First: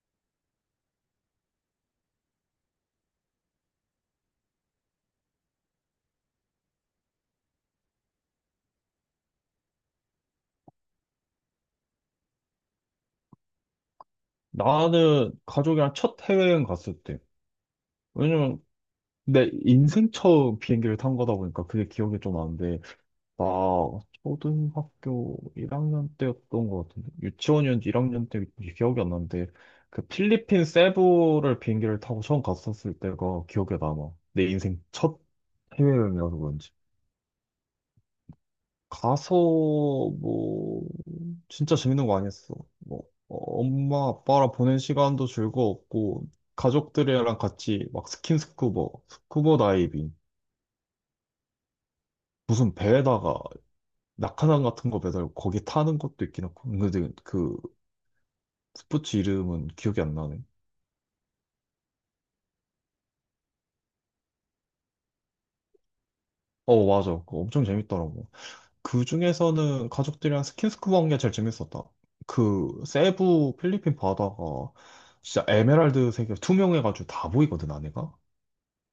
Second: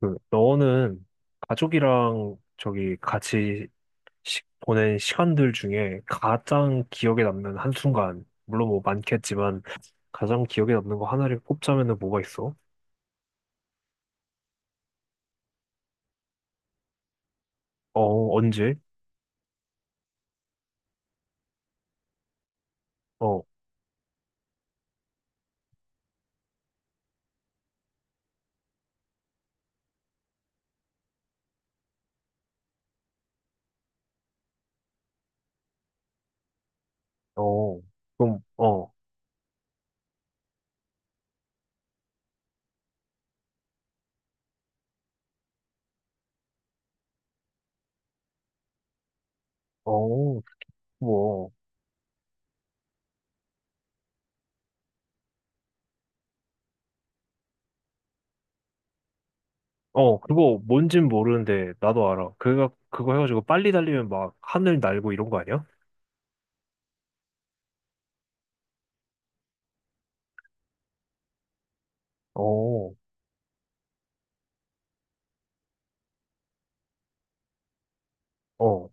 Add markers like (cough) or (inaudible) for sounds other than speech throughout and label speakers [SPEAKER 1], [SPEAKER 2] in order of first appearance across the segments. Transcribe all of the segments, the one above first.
[SPEAKER 1] 너는 가족이랑 저기 같이 보낸 시간들 중에 가장 기억에 남는 한순간, 물론 뭐 많겠지만, 가장 기억에 남는 거 하나를 꼽자면은 뭐가 있어?
[SPEAKER 2] 나는 가족이랑 첫 해외여행 갔을 때.
[SPEAKER 1] 어,
[SPEAKER 2] 왜냐면
[SPEAKER 1] 언제?
[SPEAKER 2] 내 인생 처음 비행기를 탄 거다 보니까 그게 기억이 좀 나는데,
[SPEAKER 1] 어,
[SPEAKER 2] 나 초등학교 1학년 때였던 것 같은데, 유치원이었는지 1학년 때 기억이 안 나는데, 그 필리핀 세부를 비행기를 타고 처음 갔었을 때가 기억에 남아. 내 인생 첫 해외여행이라서 그런지.
[SPEAKER 1] 어, 그럼, 어,
[SPEAKER 2] 가서 뭐 진짜 재밌는 거 아니었어. 뭐 엄마 아빠랑 보낸 시간도 즐거웠고 가족들이랑 같이 막 스킨스쿠버, 스쿠버 다이빙
[SPEAKER 1] 어, 뭐,
[SPEAKER 2] 무슨 배에다가 낙하산 같은 거 매달고 거기 타는 것도 있긴 하고 근데 그 스포츠 이름은 기억이 안
[SPEAKER 1] 어,
[SPEAKER 2] 나네.
[SPEAKER 1] 그거 뭔진 모르는데, 나도 알아. 그거 해가지고 빨리 달리면 막 하늘 날고 이런 거 아니야?
[SPEAKER 2] 어 맞아. 그거 엄청 재밌더라고. 그 중에서는 가족들이랑 스킨스쿠버 한 게 제일 재밌었다. 그
[SPEAKER 1] 어,
[SPEAKER 2] 세부 필리핀 바다가 진짜 에메랄드색이 투명해가지고 다 보이거든 안에가.
[SPEAKER 1] 어,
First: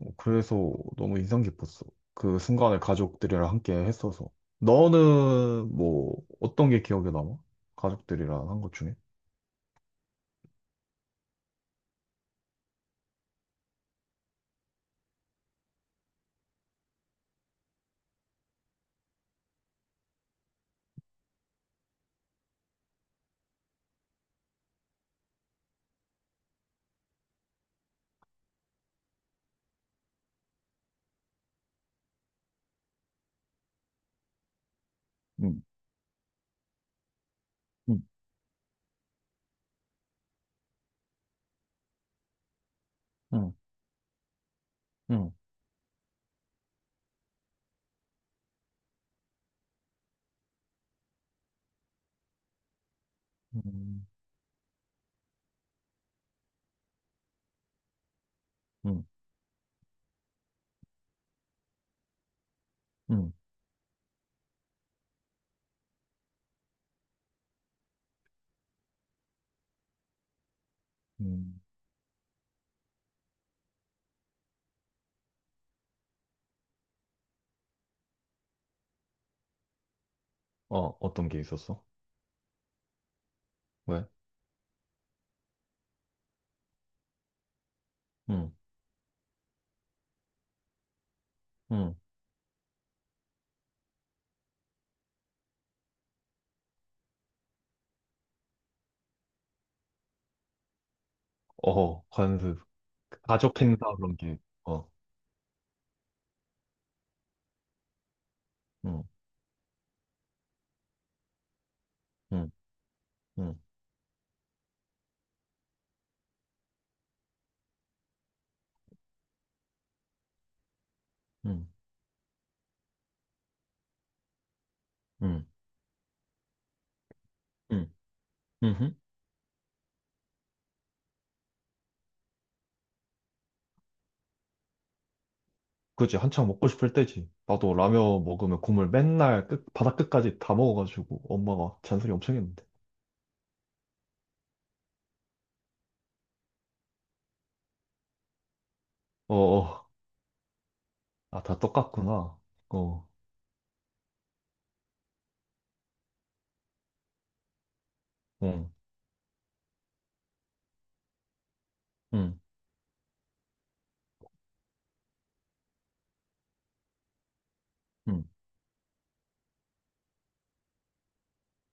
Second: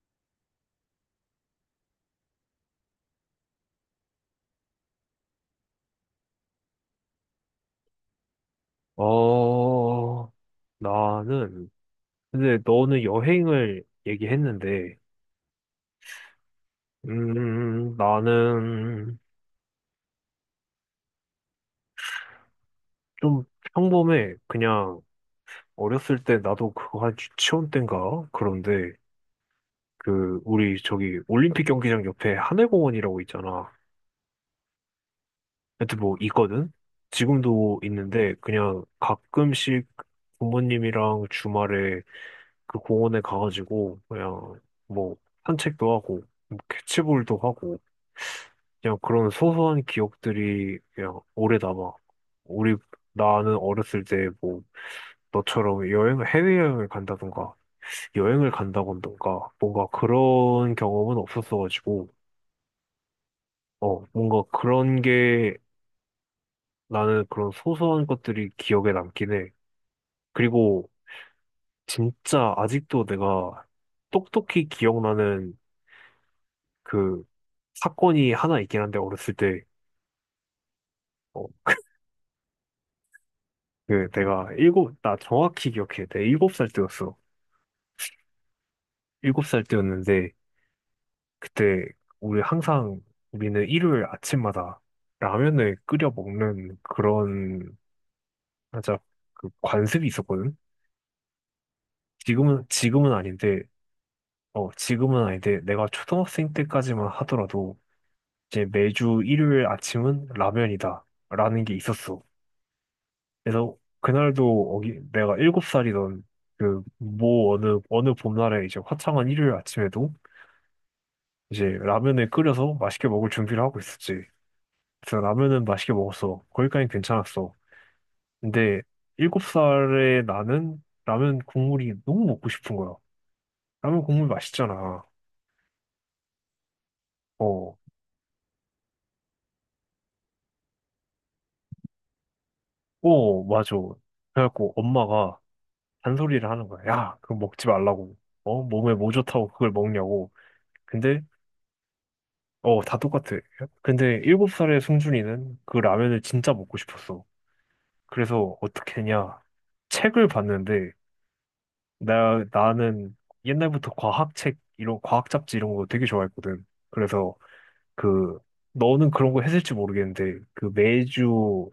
[SPEAKER 2] 어, 그래서 너무 인상 깊었어. 그 순간을 가족들이랑 함께 했어서. 너는 뭐 어떤 게 기억에 남아? 가족들이랑 한 것 중에?
[SPEAKER 1] 어, 나는, 근데 너는 여행을 얘기했는데, 나는 좀 평범해. 그냥 어렸을 때 나도 그거 한 유치원 땐가? 그런데 그 우리 저기 올림픽 경기장 옆에 하늘공원이라고 있잖아.
[SPEAKER 2] 응
[SPEAKER 1] 하여튼 뭐 있거든? 지금도
[SPEAKER 2] 응
[SPEAKER 1] 있는데 그냥 가끔씩 부모님이랑 주말에 그 공원에
[SPEAKER 2] 응
[SPEAKER 1] 가가지고 그냥 뭐
[SPEAKER 2] 응
[SPEAKER 1] 산책도 하고 뭐 캐치볼도 하고 그냥 그런 소소한 기억들이 그냥 오래 남아. 우리, 나는 어렸을
[SPEAKER 2] 음,
[SPEAKER 1] 때 뭐, 너처럼 해외여행을 간다던가, 여행을
[SPEAKER 2] 응
[SPEAKER 1] 간다던가, 뭔가 그런 경험은 없었어가지고,
[SPEAKER 2] 응
[SPEAKER 1] 어, 뭔가 그런 게 나는 그런 소소한 것들이 기억에 남긴 해. 그리고
[SPEAKER 2] 음.
[SPEAKER 1] 진짜 아직도 내가 똑똑히 기억나는 그 사건이 하나 있긴 한데, 어렸을 때,
[SPEAKER 2] 어, 어떤 게
[SPEAKER 1] 어,
[SPEAKER 2] 있었어? 왜?
[SPEAKER 1] 나 정확히 기억해. 내가 일곱 살 때였어.
[SPEAKER 2] 응
[SPEAKER 1] 일곱 살 때였는데 그때
[SPEAKER 2] 응
[SPEAKER 1] 우리 항상 우리는 일요일 아침마다 라면을 끓여 먹는 그런 하자 그 관습이 있었거든.
[SPEAKER 2] 어, 관습,
[SPEAKER 1] 지금은 지금은 아닌데
[SPEAKER 2] 가족 행사 그런 게, 어,
[SPEAKER 1] 지금은 아닌데 내가 초등학생 때까지만 하더라도 이제
[SPEAKER 2] 응 응
[SPEAKER 1] 매주 일요일 아침은 라면이다라는 게 있었어. 그래서
[SPEAKER 2] 응
[SPEAKER 1] 그날도 어기 내가 일곱 살이던 그 뭐 어느 봄날에 이제 화창한 일요일 아침에도 이제
[SPEAKER 2] 응
[SPEAKER 1] 라면을 끓여서 맛있게 먹을 준비를 하고 있었지. 그래서
[SPEAKER 2] 응
[SPEAKER 1] 라면은 맛있게 먹었어. 거기까지 괜찮았어.
[SPEAKER 2] 응응
[SPEAKER 1] 근데 일곱 살에 나는 라면 국물이 너무 먹고 싶은 거야. 라면 국물 맛있잖아.
[SPEAKER 2] 그지 한창 먹고 싶을 때지. 나도
[SPEAKER 1] 어,
[SPEAKER 2] 라면 먹으면 국물 맨날 끝, 바닥 끝까지 다 먹어가지고 엄마가 잔소리 엄청 했는데.
[SPEAKER 1] 어, 맞아. 그래갖고 엄마가 잔소리를 하는 거야. 야, 그거 먹지 말라고. 어, 몸에 뭐
[SPEAKER 2] 어,
[SPEAKER 1] 좋다고 그걸
[SPEAKER 2] 어.
[SPEAKER 1] 먹냐고. 근데,
[SPEAKER 2] 아, 다 똑같구나.
[SPEAKER 1] 어, 다
[SPEAKER 2] 어,
[SPEAKER 1] 똑같아. 근데 일곱 살의 승준이는 그 라면을 진짜 먹고 싶었어. 그래서
[SPEAKER 2] 응,
[SPEAKER 1] 어떻게 했냐. 책을 봤는데
[SPEAKER 2] 응,
[SPEAKER 1] 나는 옛날부터 과학책, 이런, 과학 잡지 이런 거 되게 좋아했거든. 그래서
[SPEAKER 2] 응,
[SPEAKER 1] 그, 너는 그런 거 했을지 모르겠는데, 그 매주,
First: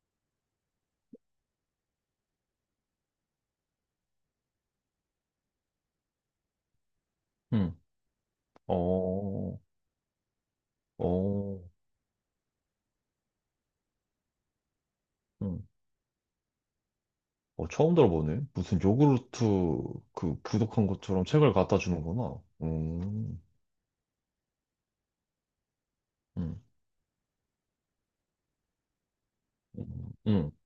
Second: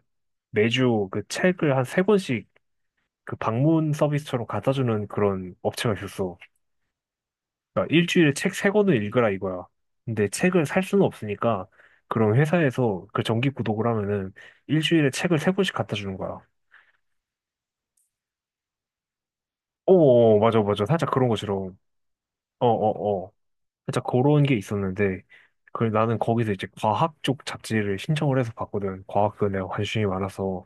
[SPEAKER 1] 매주 그 책을 한 세 권씩 그 방문 서비스처럼 갖다 주는 그런 업체가 있었어.
[SPEAKER 2] 응.
[SPEAKER 1] 그러니까 일주일에 책 세 권을 읽으라
[SPEAKER 2] 어,
[SPEAKER 1] 이거야. 근데 책을 살 수는
[SPEAKER 2] 어,
[SPEAKER 1] 없으니까, 그런 회사에서 그 정기 구독을 하면은 일주일에 책을 세
[SPEAKER 2] 응.
[SPEAKER 1] 권씩 갖다 주는 거야.
[SPEAKER 2] 어, 처음 들어보네. 무슨 요구르트
[SPEAKER 1] 어 어, 어,
[SPEAKER 2] 그
[SPEAKER 1] 맞아, 맞아.
[SPEAKER 2] 구독한
[SPEAKER 1] 살짝
[SPEAKER 2] 것처럼
[SPEAKER 1] 그런 거
[SPEAKER 2] 책을
[SPEAKER 1] 싫어.
[SPEAKER 2] 갖다 주는구나.
[SPEAKER 1] 어어어. 살짝 그런 게 있었는데, 그 나는 거기서
[SPEAKER 2] 응,
[SPEAKER 1] 이제 과학 쪽 잡지를 신청을 해서 봤거든. 과학도 내가
[SPEAKER 2] 응,
[SPEAKER 1] 관심이
[SPEAKER 2] 응,
[SPEAKER 1] 많아서.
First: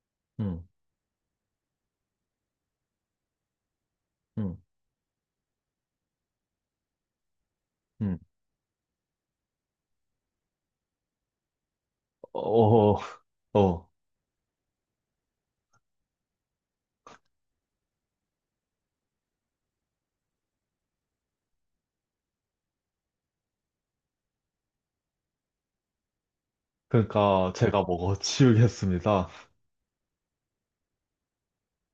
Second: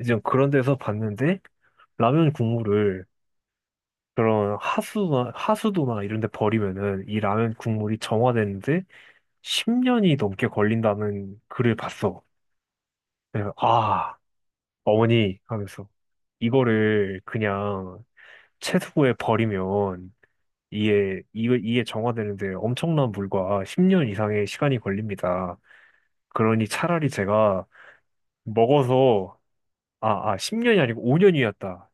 [SPEAKER 1] 이제 그런 데서 봤는데, 라면 국물을
[SPEAKER 2] 응,
[SPEAKER 1] 그런 하수도나 이런 데 버리면은 이 라면 국물이
[SPEAKER 2] 응.
[SPEAKER 1] 정화되는데 10년이 넘게 걸린다는 글을 봤어.
[SPEAKER 2] 어,
[SPEAKER 1] 그래서
[SPEAKER 2] 어.
[SPEAKER 1] 아, 어머니 하면서 이거를 그냥 채소에 버리면 이게 정화되는데 엄청난 물과 10년 이상의 시간이 걸립니다. 그러니 차라리
[SPEAKER 2] 그러니까
[SPEAKER 1] 제가
[SPEAKER 2] 제가 먹어 치우겠습니다.
[SPEAKER 1] 먹어서, 아, 아, 10년이 아니고 5년이었다.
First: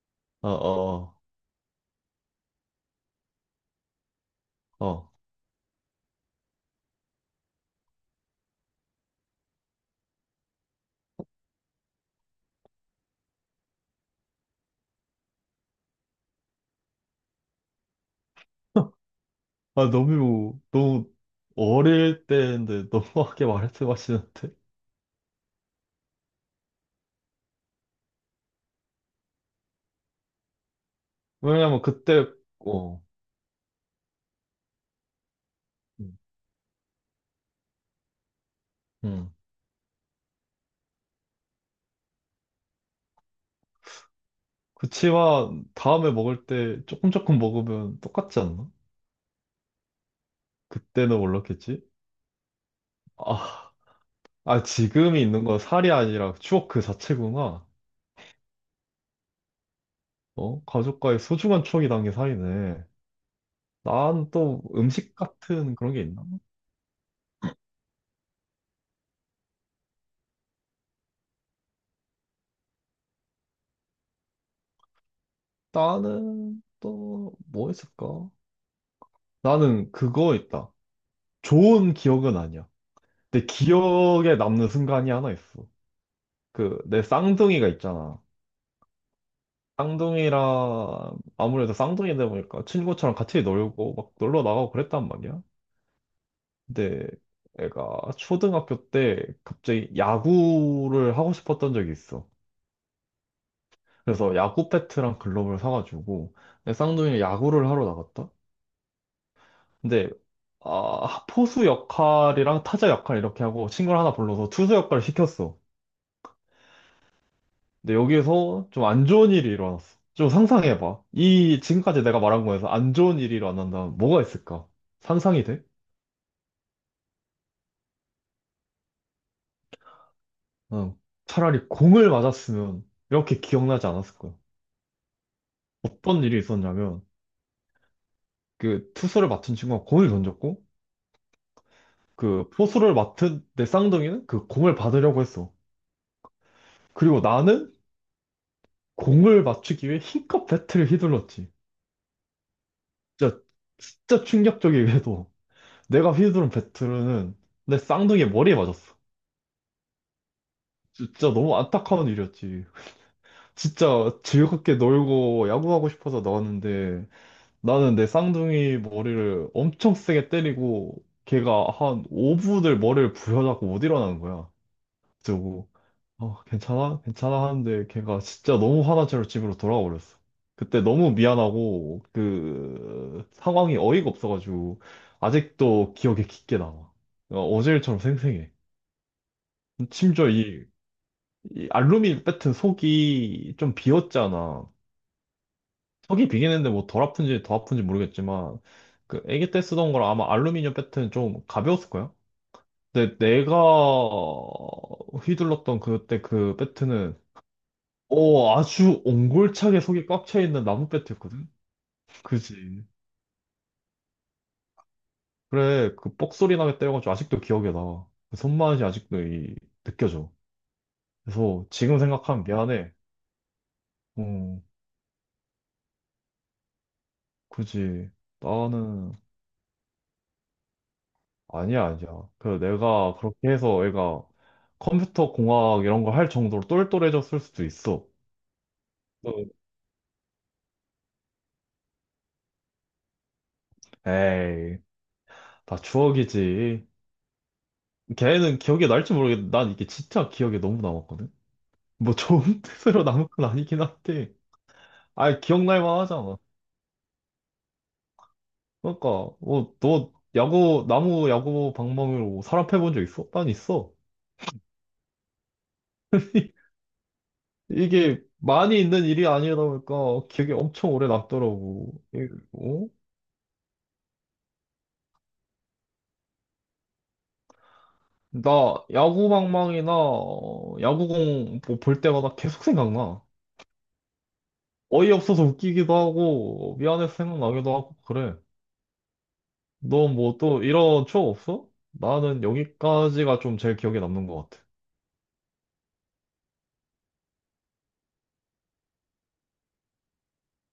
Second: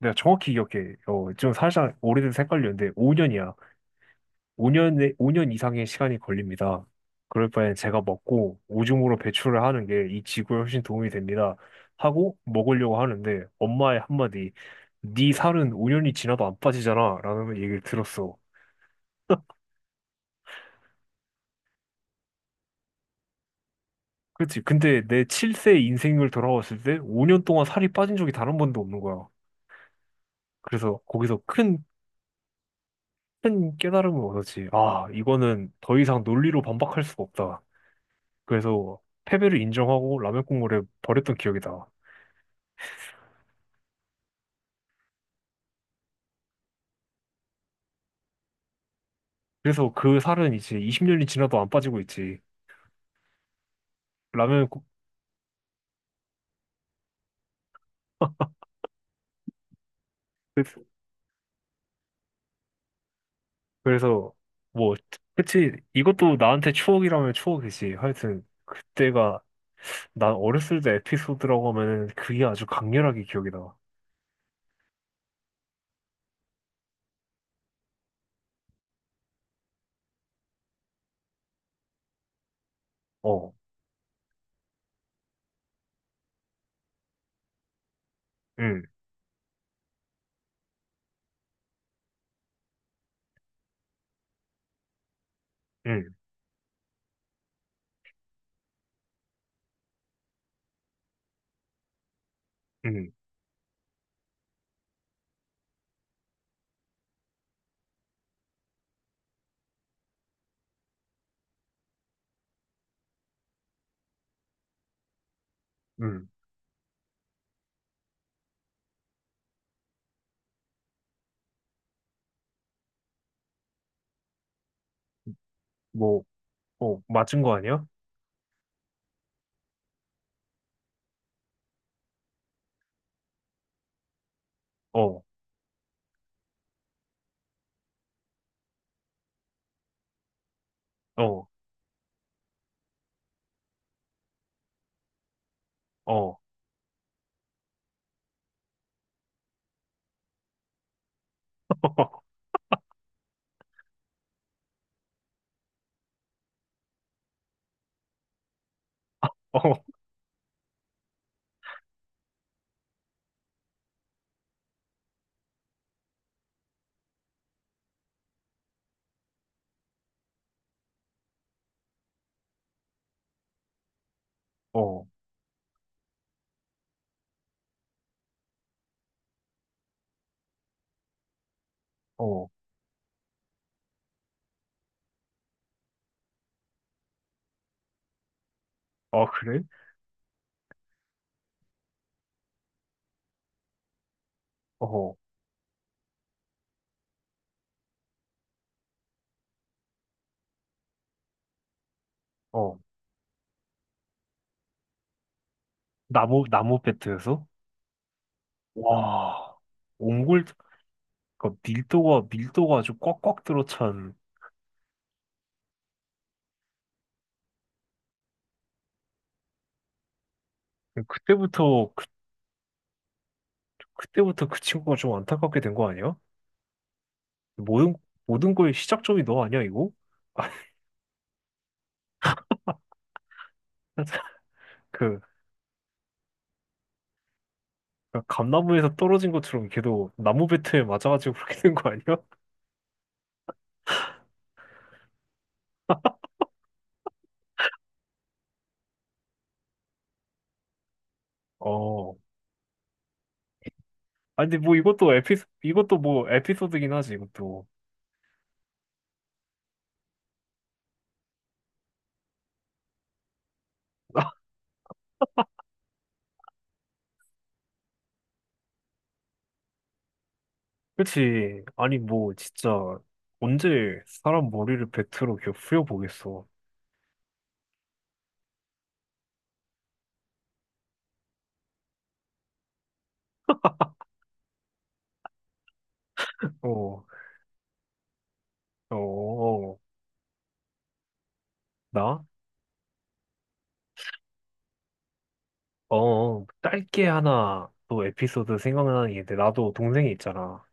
[SPEAKER 1] 내가
[SPEAKER 2] 어,
[SPEAKER 1] 정확히 기억해.
[SPEAKER 2] 어,
[SPEAKER 1] 어, 좀 살짝 오래돼서 헷갈렸는데, 5년이야. 5년, 오
[SPEAKER 2] 어.
[SPEAKER 1] 년 오 년 이상의 시간이 걸립니다. 그럴 바엔 제가 먹고 오줌으로 배출을 하는 게 이 지구에 훨씬 도움이 됩니다. 하고 먹으려고 하는데, 엄마의 한마디, 네 살은 5년이 지나도 안 빠지잖아. 라는 얘기를 들었어.
[SPEAKER 2] (laughs) 아, 너무, 너무 어릴 때인데 너무하게 말씀하시는데?
[SPEAKER 1] 그치. 근데 내 7세 인생을 돌아봤을 때 5년 동안 살이 빠진 적이 단 한 번도 없는 거야. 그래서 거기서
[SPEAKER 2] 왜냐면
[SPEAKER 1] 큰
[SPEAKER 2] 그때, 어.
[SPEAKER 1] 큰 깨달음을 얻었지. 아, 이거는 더
[SPEAKER 2] 응.
[SPEAKER 1] 이상 논리로 반박할 수가 없다. 그래서
[SPEAKER 2] 응.
[SPEAKER 1] 패배를 인정하고 라면 국물에 버렸던 기억이다.
[SPEAKER 2] 그치와 다음에 먹을 때 조금 조금 먹으면 똑같지 않나?
[SPEAKER 1] 그래서 그 살은 이제
[SPEAKER 2] 그때는
[SPEAKER 1] 20년이 지나도 안
[SPEAKER 2] 몰랐겠지?
[SPEAKER 1] 빠지고 있지.
[SPEAKER 2] 아, 아
[SPEAKER 1] 라면 국,
[SPEAKER 2] 지금이 있는 건 살이 아니라 추억 그 자체구나.
[SPEAKER 1] (laughs)
[SPEAKER 2] 어?
[SPEAKER 1] 그래서
[SPEAKER 2] 가족과의 소중한 추억이 담긴 살이네. 난
[SPEAKER 1] 그래서
[SPEAKER 2] 또
[SPEAKER 1] 뭐,
[SPEAKER 2] 음식
[SPEAKER 1] 그치.
[SPEAKER 2] 같은 그런 게 있나?
[SPEAKER 1] 이것도 나한테 추억이라면 추억이지. 하여튼, 그때가 난 어렸을 때 에피소드라고 하면은 그게 아주 강렬하게 기억이다.
[SPEAKER 2] 나는 또 뭐 있을까? 나는 그거 있다. 좋은 기억은 아니야. 내
[SPEAKER 1] 어,
[SPEAKER 2] 기억에 남는 순간이 하나 있어. 그 내 쌍둥이가 있잖아.
[SPEAKER 1] 응,
[SPEAKER 2] 쌍둥이랑 아무래도 쌍둥이다 보니까 친구처럼 같이 놀고 막 놀러 나가고 그랬단 말이야.
[SPEAKER 1] 응,
[SPEAKER 2] 근데 애가 초등학교 때 갑자기 야구를 하고 싶었던 적이 있어.
[SPEAKER 1] 응,
[SPEAKER 2] 그래서 야구 배트랑 글러브를 사가지고 내 쌍둥이는 야구를 하러 나갔다. 근데 아, 포수 역할이랑 타자 역할 이렇게 하고 친구를 하나 불러서 투수 역할을 시켰어.
[SPEAKER 1] 응.
[SPEAKER 2] 근데 여기서 좀 안 좋은 일이 일어났어. 좀 상상해봐. 이 지금까지 내가 말한 거에서 안 좋은 일이 일어난다면 뭐가 있을까? 상상이 돼?
[SPEAKER 1] 뭐, 어, 맞은 거 아니야?
[SPEAKER 2] 응. 차라리 공을 맞았으면 이렇게 기억나지 않았을 거야.
[SPEAKER 1] 어,
[SPEAKER 2] 어떤 일이 있었냐면 그 투수를 맡은 친구가 공을 던졌고
[SPEAKER 1] 어,
[SPEAKER 2] 그 포수를 맡은 내 쌍둥이는 그 공을 받으려고 했어.
[SPEAKER 1] 어,
[SPEAKER 2] 그리고 나는 공을 맞추기 위해 힘껏 배트를 휘둘렀지.
[SPEAKER 1] (laughs)
[SPEAKER 2] 진짜 진짜 충격적이게도 내가 휘두른 배트는 내 쌍둥이의 머리에 맞았어.
[SPEAKER 1] 어.
[SPEAKER 2] 진짜 너무 안타까운 일이었지. 진짜 즐겁게 놀고 야구하고 싶어서 나왔는데 나는 내 쌍둥이 머리를 엄청 세게 때리고 걔가 한 5분을 머리를 부여잡고 못 일어나는 거야.
[SPEAKER 1] 어.
[SPEAKER 2] 그래서 어, 괜찮아? 괜찮아 하는데 걔가 진짜 너무 화난 채로 집으로 돌아와 버렸어. 그때 너무 미안하고
[SPEAKER 1] 어,
[SPEAKER 2] 그 상황이 어이가 없어가지고 아직도 기억에 깊게 남아. 어, 어제 일처럼 생생해.
[SPEAKER 1] 아, 그래?
[SPEAKER 2] 심지어 이 알루미 늄 배트 속이 좀 비었잖아.
[SPEAKER 1] 어,
[SPEAKER 2] 속이 비긴 했는데 뭐 덜 아픈지 더 아픈지 모르겠지만 그 아기 때 쓰던 거랑 아마 알루미늄 배트는 좀 가벼웠을 거야.
[SPEAKER 1] 어,
[SPEAKER 2] 근데 내가 휘둘렀던 그때
[SPEAKER 1] 나무,
[SPEAKER 2] 그
[SPEAKER 1] 나무
[SPEAKER 2] 배트는
[SPEAKER 1] 배트에서?
[SPEAKER 2] 어 아주
[SPEAKER 1] 와,
[SPEAKER 2] 옹골차게 속이 꽉 차
[SPEAKER 1] 옹골,
[SPEAKER 2] 있는 나무 배트였거든.
[SPEAKER 1] 그 밀도가,
[SPEAKER 2] 그지.
[SPEAKER 1] 밀도가 아주 꽉꽉 들어찬,
[SPEAKER 2] 그래 그 뻑소리 나게 때려가지고 아직도 기억에 나. 그 손맛이 아직도 이, 느껴져. 그래서
[SPEAKER 1] 그때부터,
[SPEAKER 2] 지금
[SPEAKER 1] 그,
[SPEAKER 2] 생각하면 미안해.
[SPEAKER 1] 그때부터 그
[SPEAKER 2] 어
[SPEAKER 1] 친구가 좀 안타깝게 된 거 아니야? 모든,
[SPEAKER 2] 그지.
[SPEAKER 1] 모든 거의
[SPEAKER 2] 나는
[SPEAKER 1] 시작점이 너 아니야, 이거?
[SPEAKER 2] 아니야, 아니야. 그 내가 그렇게 해서 애가
[SPEAKER 1] (laughs) 그,
[SPEAKER 2] 컴퓨터 공학 이런 거 할 정도로 똘똘해졌을 수도 있어.
[SPEAKER 1] 그 감나무에서 떨어진
[SPEAKER 2] 어.
[SPEAKER 1] 것처럼 걔도 나무 배트에 맞아가지고 그렇게 된 거 아니야?
[SPEAKER 2] 에이, 다 추억이지. 걔는 기억이 날지 모르겠는데 난 이게 진짜 기억에 너무 남았거든. 뭐
[SPEAKER 1] 어,
[SPEAKER 2] 좋은 (laughs) 뜻으로 남은 건 아니긴 한데.
[SPEAKER 1] 아니, 근데 뭐 이것도
[SPEAKER 2] 아이 기억날
[SPEAKER 1] 이것도 뭐
[SPEAKER 2] 만하잖아.
[SPEAKER 1] 에피소드긴 하지, 이것도.
[SPEAKER 2] 그러니까 뭐 너 야구 나무 야구 방망이로 사람 패본 적 있어? 난 있어. (laughs) 이게 많이 있는 일이 아니다 보니까 기억에 엄청 오래
[SPEAKER 1] 그치.
[SPEAKER 2] 남더라고.
[SPEAKER 1] 아니,
[SPEAKER 2] 이-
[SPEAKER 1] 뭐, 진짜,
[SPEAKER 2] 어?
[SPEAKER 1] 언제 사람 머리를 팩트로 이렇게 후려보겠어.
[SPEAKER 2] 나 야구방망이나 어, 야구공 뭐볼 때마다 계속 생각나. 어이없어서 웃기기도 하고
[SPEAKER 1] 어,
[SPEAKER 2] 미안해서 생각나기도 하고 그래.
[SPEAKER 1] 어, 어,
[SPEAKER 2] 너 뭐 또 이런 추억 없어?
[SPEAKER 1] 나?
[SPEAKER 2] 나는 여기까지가 좀 제일 기억에 남는 것 같아.
[SPEAKER 1] 어, 어. 짧게 하나 또 에피소드 생각나는 게 있는데, 나도 동생이 있잖아.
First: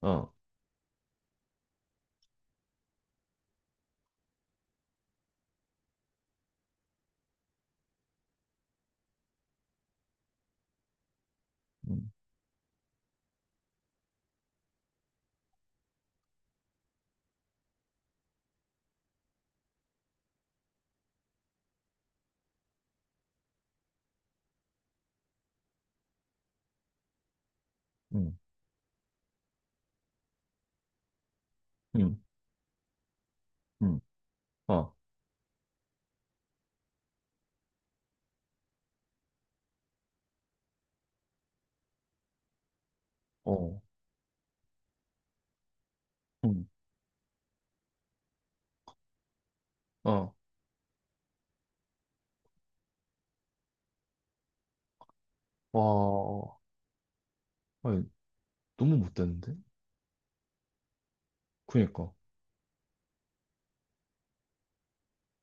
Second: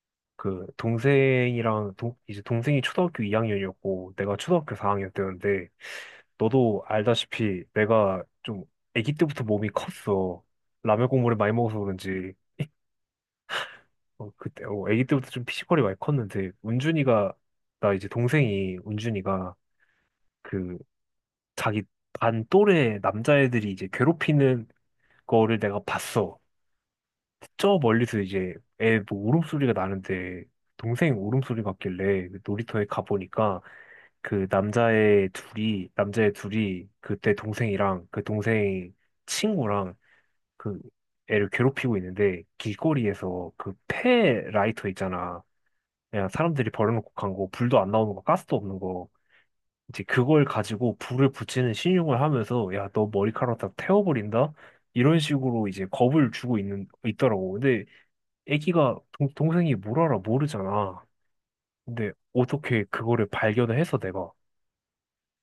[SPEAKER 2] 어,
[SPEAKER 1] 이제 동생이 초등학교 2학년이었고, 내가 초등학교 4학년 때였는데, 너도 알다시피 내가 좀 아기 때부터 몸이 컸어. 라면 국물을 많이 먹어서
[SPEAKER 2] 음,
[SPEAKER 1] 그런지. 어, 그때, 어, 아기 때부터 좀 피지컬이 많이 컸는데, 운준이가, 나 이제 동생이, 운준이가, 그, 자기 반 또래 남자애들이 이제 괴롭히는 거를 내가 봤어. 저 멀리서
[SPEAKER 2] 음,
[SPEAKER 1] 이제 애뭐 울음소리가 나는데, 동생 울음소리
[SPEAKER 2] 음,
[SPEAKER 1] 같길래 놀이터에 가보니까,
[SPEAKER 2] 음,
[SPEAKER 1] 그
[SPEAKER 2] 어,
[SPEAKER 1] 남자애 둘이, 그때 동생이랑, 그 동생 친구랑, 그 애를 괴롭히고 있는데, 길거리에서 그
[SPEAKER 2] 어,
[SPEAKER 1] 폐 라이터 있잖아. 그냥
[SPEAKER 2] 음,
[SPEAKER 1] 사람들이 버려놓고 간 거, 불도 안 나오는 거, 가스도 없는 거. 이제
[SPEAKER 2] 어,
[SPEAKER 1] 그걸 가지고 불을 붙이는 신용을 하면서, 야, 너 머리카락 다 태워버린다? 이런 식으로 이제 겁을 주고
[SPEAKER 2] 와,
[SPEAKER 1] 있더라고. 근데
[SPEAKER 2] 아니, 너무
[SPEAKER 1] 애기가,
[SPEAKER 2] 못됐는데?
[SPEAKER 1] 동생이 뭘 알아, 모르잖아. 근데
[SPEAKER 2] 그니까,
[SPEAKER 1] 어떻게 그거를 발견을 해서 내가.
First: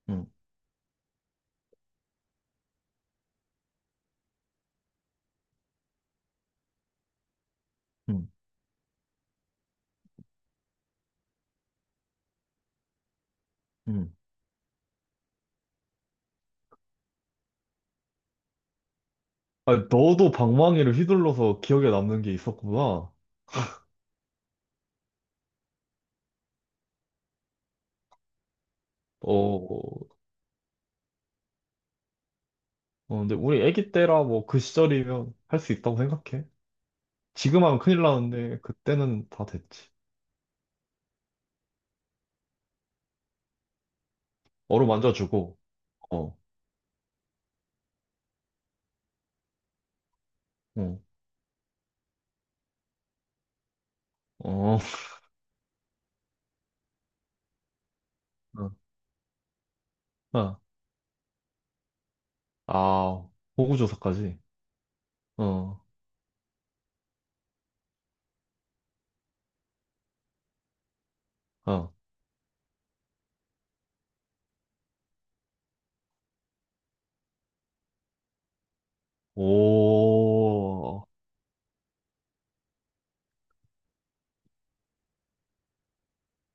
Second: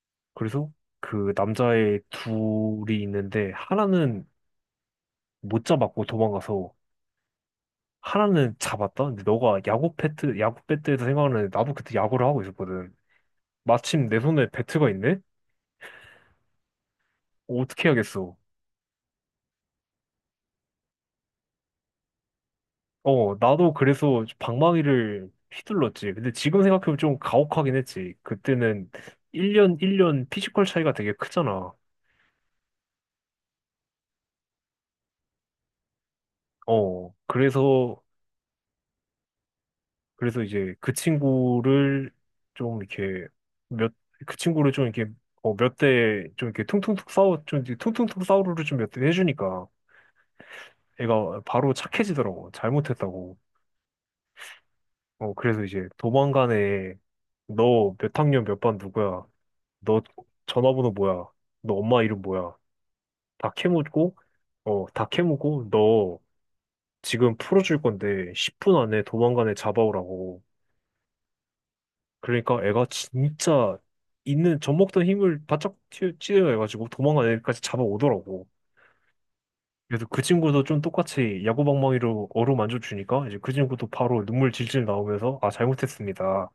[SPEAKER 2] 응
[SPEAKER 1] 그래서 그 남자의 둘이 있는데, 하나는 못 잡았고 도망가서,
[SPEAKER 2] 응
[SPEAKER 1] 하나는 잡았다? 근데 너가 야구 배트에서 생각하는, 나도 그때 야구를 하고 있었거든. 마침
[SPEAKER 2] 응
[SPEAKER 1] 내 손에 배트가 있네? 어떻게 해야겠어?
[SPEAKER 2] 아니, 너도 방망이를 휘둘러서 기억에 남는 게 있었구나.
[SPEAKER 1] 어, 나도 그래서 방망이를 휘둘렀지. 근데 지금 생각해보면 좀 가혹하긴 했지. 그때는 1년,
[SPEAKER 2] 어,
[SPEAKER 1] 1년 피지컬 차이가 되게 크잖아.
[SPEAKER 2] 어, 근데 우리 애기 때라 뭐 그 시절이면 할 수 있다고 생각해.
[SPEAKER 1] 어,
[SPEAKER 2] 지금 하면
[SPEAKER 1] 그래서,
[SPEAKER 2] 큰일 나는데 그때는 다 됐지.
[SPEAKER 1] 그래서 이제 그 친구를 좀 이렇게 몇, 그 친구를 좀
[SPEAKER 2] 어루
[SPEAKER 1] 이렇게 어,
[SPEAKER 2] 만져주고,
[SPEAKER 1] 몇 대
[SPEAKER 2] 어,
[SPEAKER 1] 좀 이렇게 퉁퉁퉁 싸우루를 좀 몇 대 해주니까
[SPEAKER 2] 어,
[SPEAKER 1] 애가 바로 착해지더라고. 잘못했다고.
[SPEAKER 2] 어,
[SPEAKER 1] 어, 그래서 이제 도망간에 너 몇 학년 몇
[SPEAKER 2] (laughs) 어,
[SPEAKER 1] 반 누구야? 너
[SPEAKER 2] 어.
[SPEAKER 1] 전화번호 뭐야? 너 엄마 이름 뭐야?
[SPEAKER 2] 아,
[SPEAKER 1] 다
[SPEAKER 2] 호구
[SPEAKER 1] 캐묻고,
[SPEAKER 2] 조사까지.
[SPEAKER 1] 다 캐묻고,
[SPEAKER 2] 어,
[SPEAKER 1] 너 지금 풀어줄 건데 10분 안에 도망간에 잡아오라고.
[SPEAKER 2] 어,
[SPEAKER 1] 그러니까 애가 진짜 있는 젖먹던 힘을 바짝 찌려가지고 도망간 애까지 잡아오더라고. 그래서 그 친구도 좀
[SPEAKER 2] 오,
[SPEAKER 1] 똑같이 야구방망이로 어루만져 주니까 이제 그 친구도 바로 눈물 질질 나오면서 아, 잘못했습니다.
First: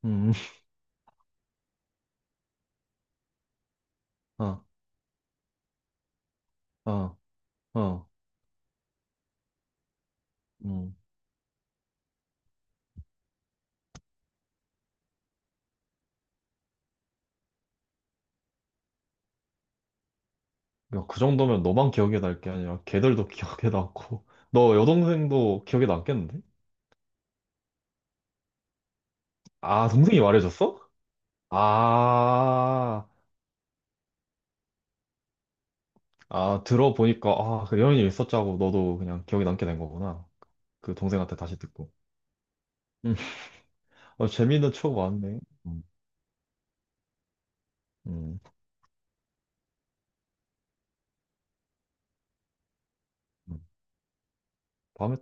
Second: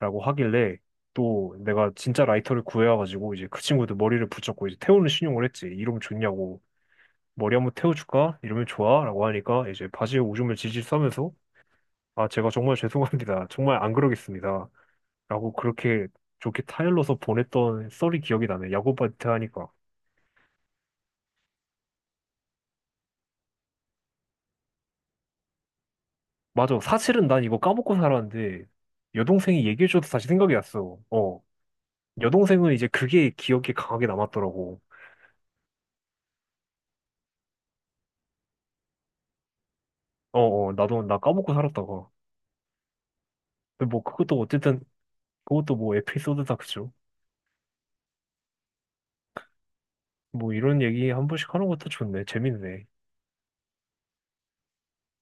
[SPEAKER 1] 라고
[SPEAKER 2] 음,
[SPEAKER 1] 하길래 또 내가 진짜 라이터를 구해와가지고 이제 그 친구도 머리를
[SPEAKER 2] 어,
[SPEAKER 1] 붙잡고 이제 태우는 신용을 했지. 이러면 좋냐고.
[SPEAKER 2] 어,
[SPEAKER 1] 머리 한번
[SPEAKER 2] 어,
[SPEAKER 1] 태워줄까? 이러면 좋아? 라고 하니까 이제 바지에 오줌을 질질
[SPEAKER 2] 음.
[SPEAKER 1] 싸면서 아, 제가 정말 (laughs) 죄송합니다. 정말 안 그러겠습니다. 라고 그렇게 좋게 타일러서 보냈던 썰이 기억이 나네. 야구바이트 하니까.
[SPEAKER 2] 야, 그 정도면 너만 기억에 날 게 아니라 걔들도 (laughs) 기억에 남고, 너 여동생도 기억에 남겠는데?
[SPEAKER 1] 맞아. 사실은 난 이거 까먹고 살았는데 여동생이
[SPEAKER 2] 아,
[SPEAKER 1] 얘기해줘서
[SPEAKER 2] 동생이
[SPEAKER 1] 다시 생각이
[SPEAKER 2] 말해줬어?
[SPEAKER 1] 났어. 어. 여동생은 이제
[SPEAKER 2] 아,
[SPEAKER 1] 그게 기억에 강하게 남았더라고.
[SPEAKER 2] 아, 들어보니까, 아, 그 이런 일 있었자고 너도 그냥 기억에 남게 된 거구나.
[SPEAKER 1] 어어.
[SPEAKER 2] 그
[SPEAKER 1] 나도 나
[SPEAKER 2] 동생한테
[SPEAKER 1] 까먹고
[SPEAKER 2] 다시 듣고.
[SPEAKER 1] 살았다가.
[SPEAKER 2] 음,
[SPEAKER 1] 근데 뭐
[SPEAKER 2] 어,
[SPEAKER 1] 그것도
[SPEAKER 2] 재밌는
[SPEAKER 1] 어쨌든
[SPEAKER 2] 추억 많네.
[SPEAKER 1] 그것도
[SPEAKER 2] 음,
[SPEAKER 1] 뭐 에피소드다 그죠?
[SPEAKER 2] 음,
[SPEAKER 1] 뭐 이런 얘기 한 번씩 하는 것도 좋네. 재밌네.
[SPEAKER 2] 음. 다음에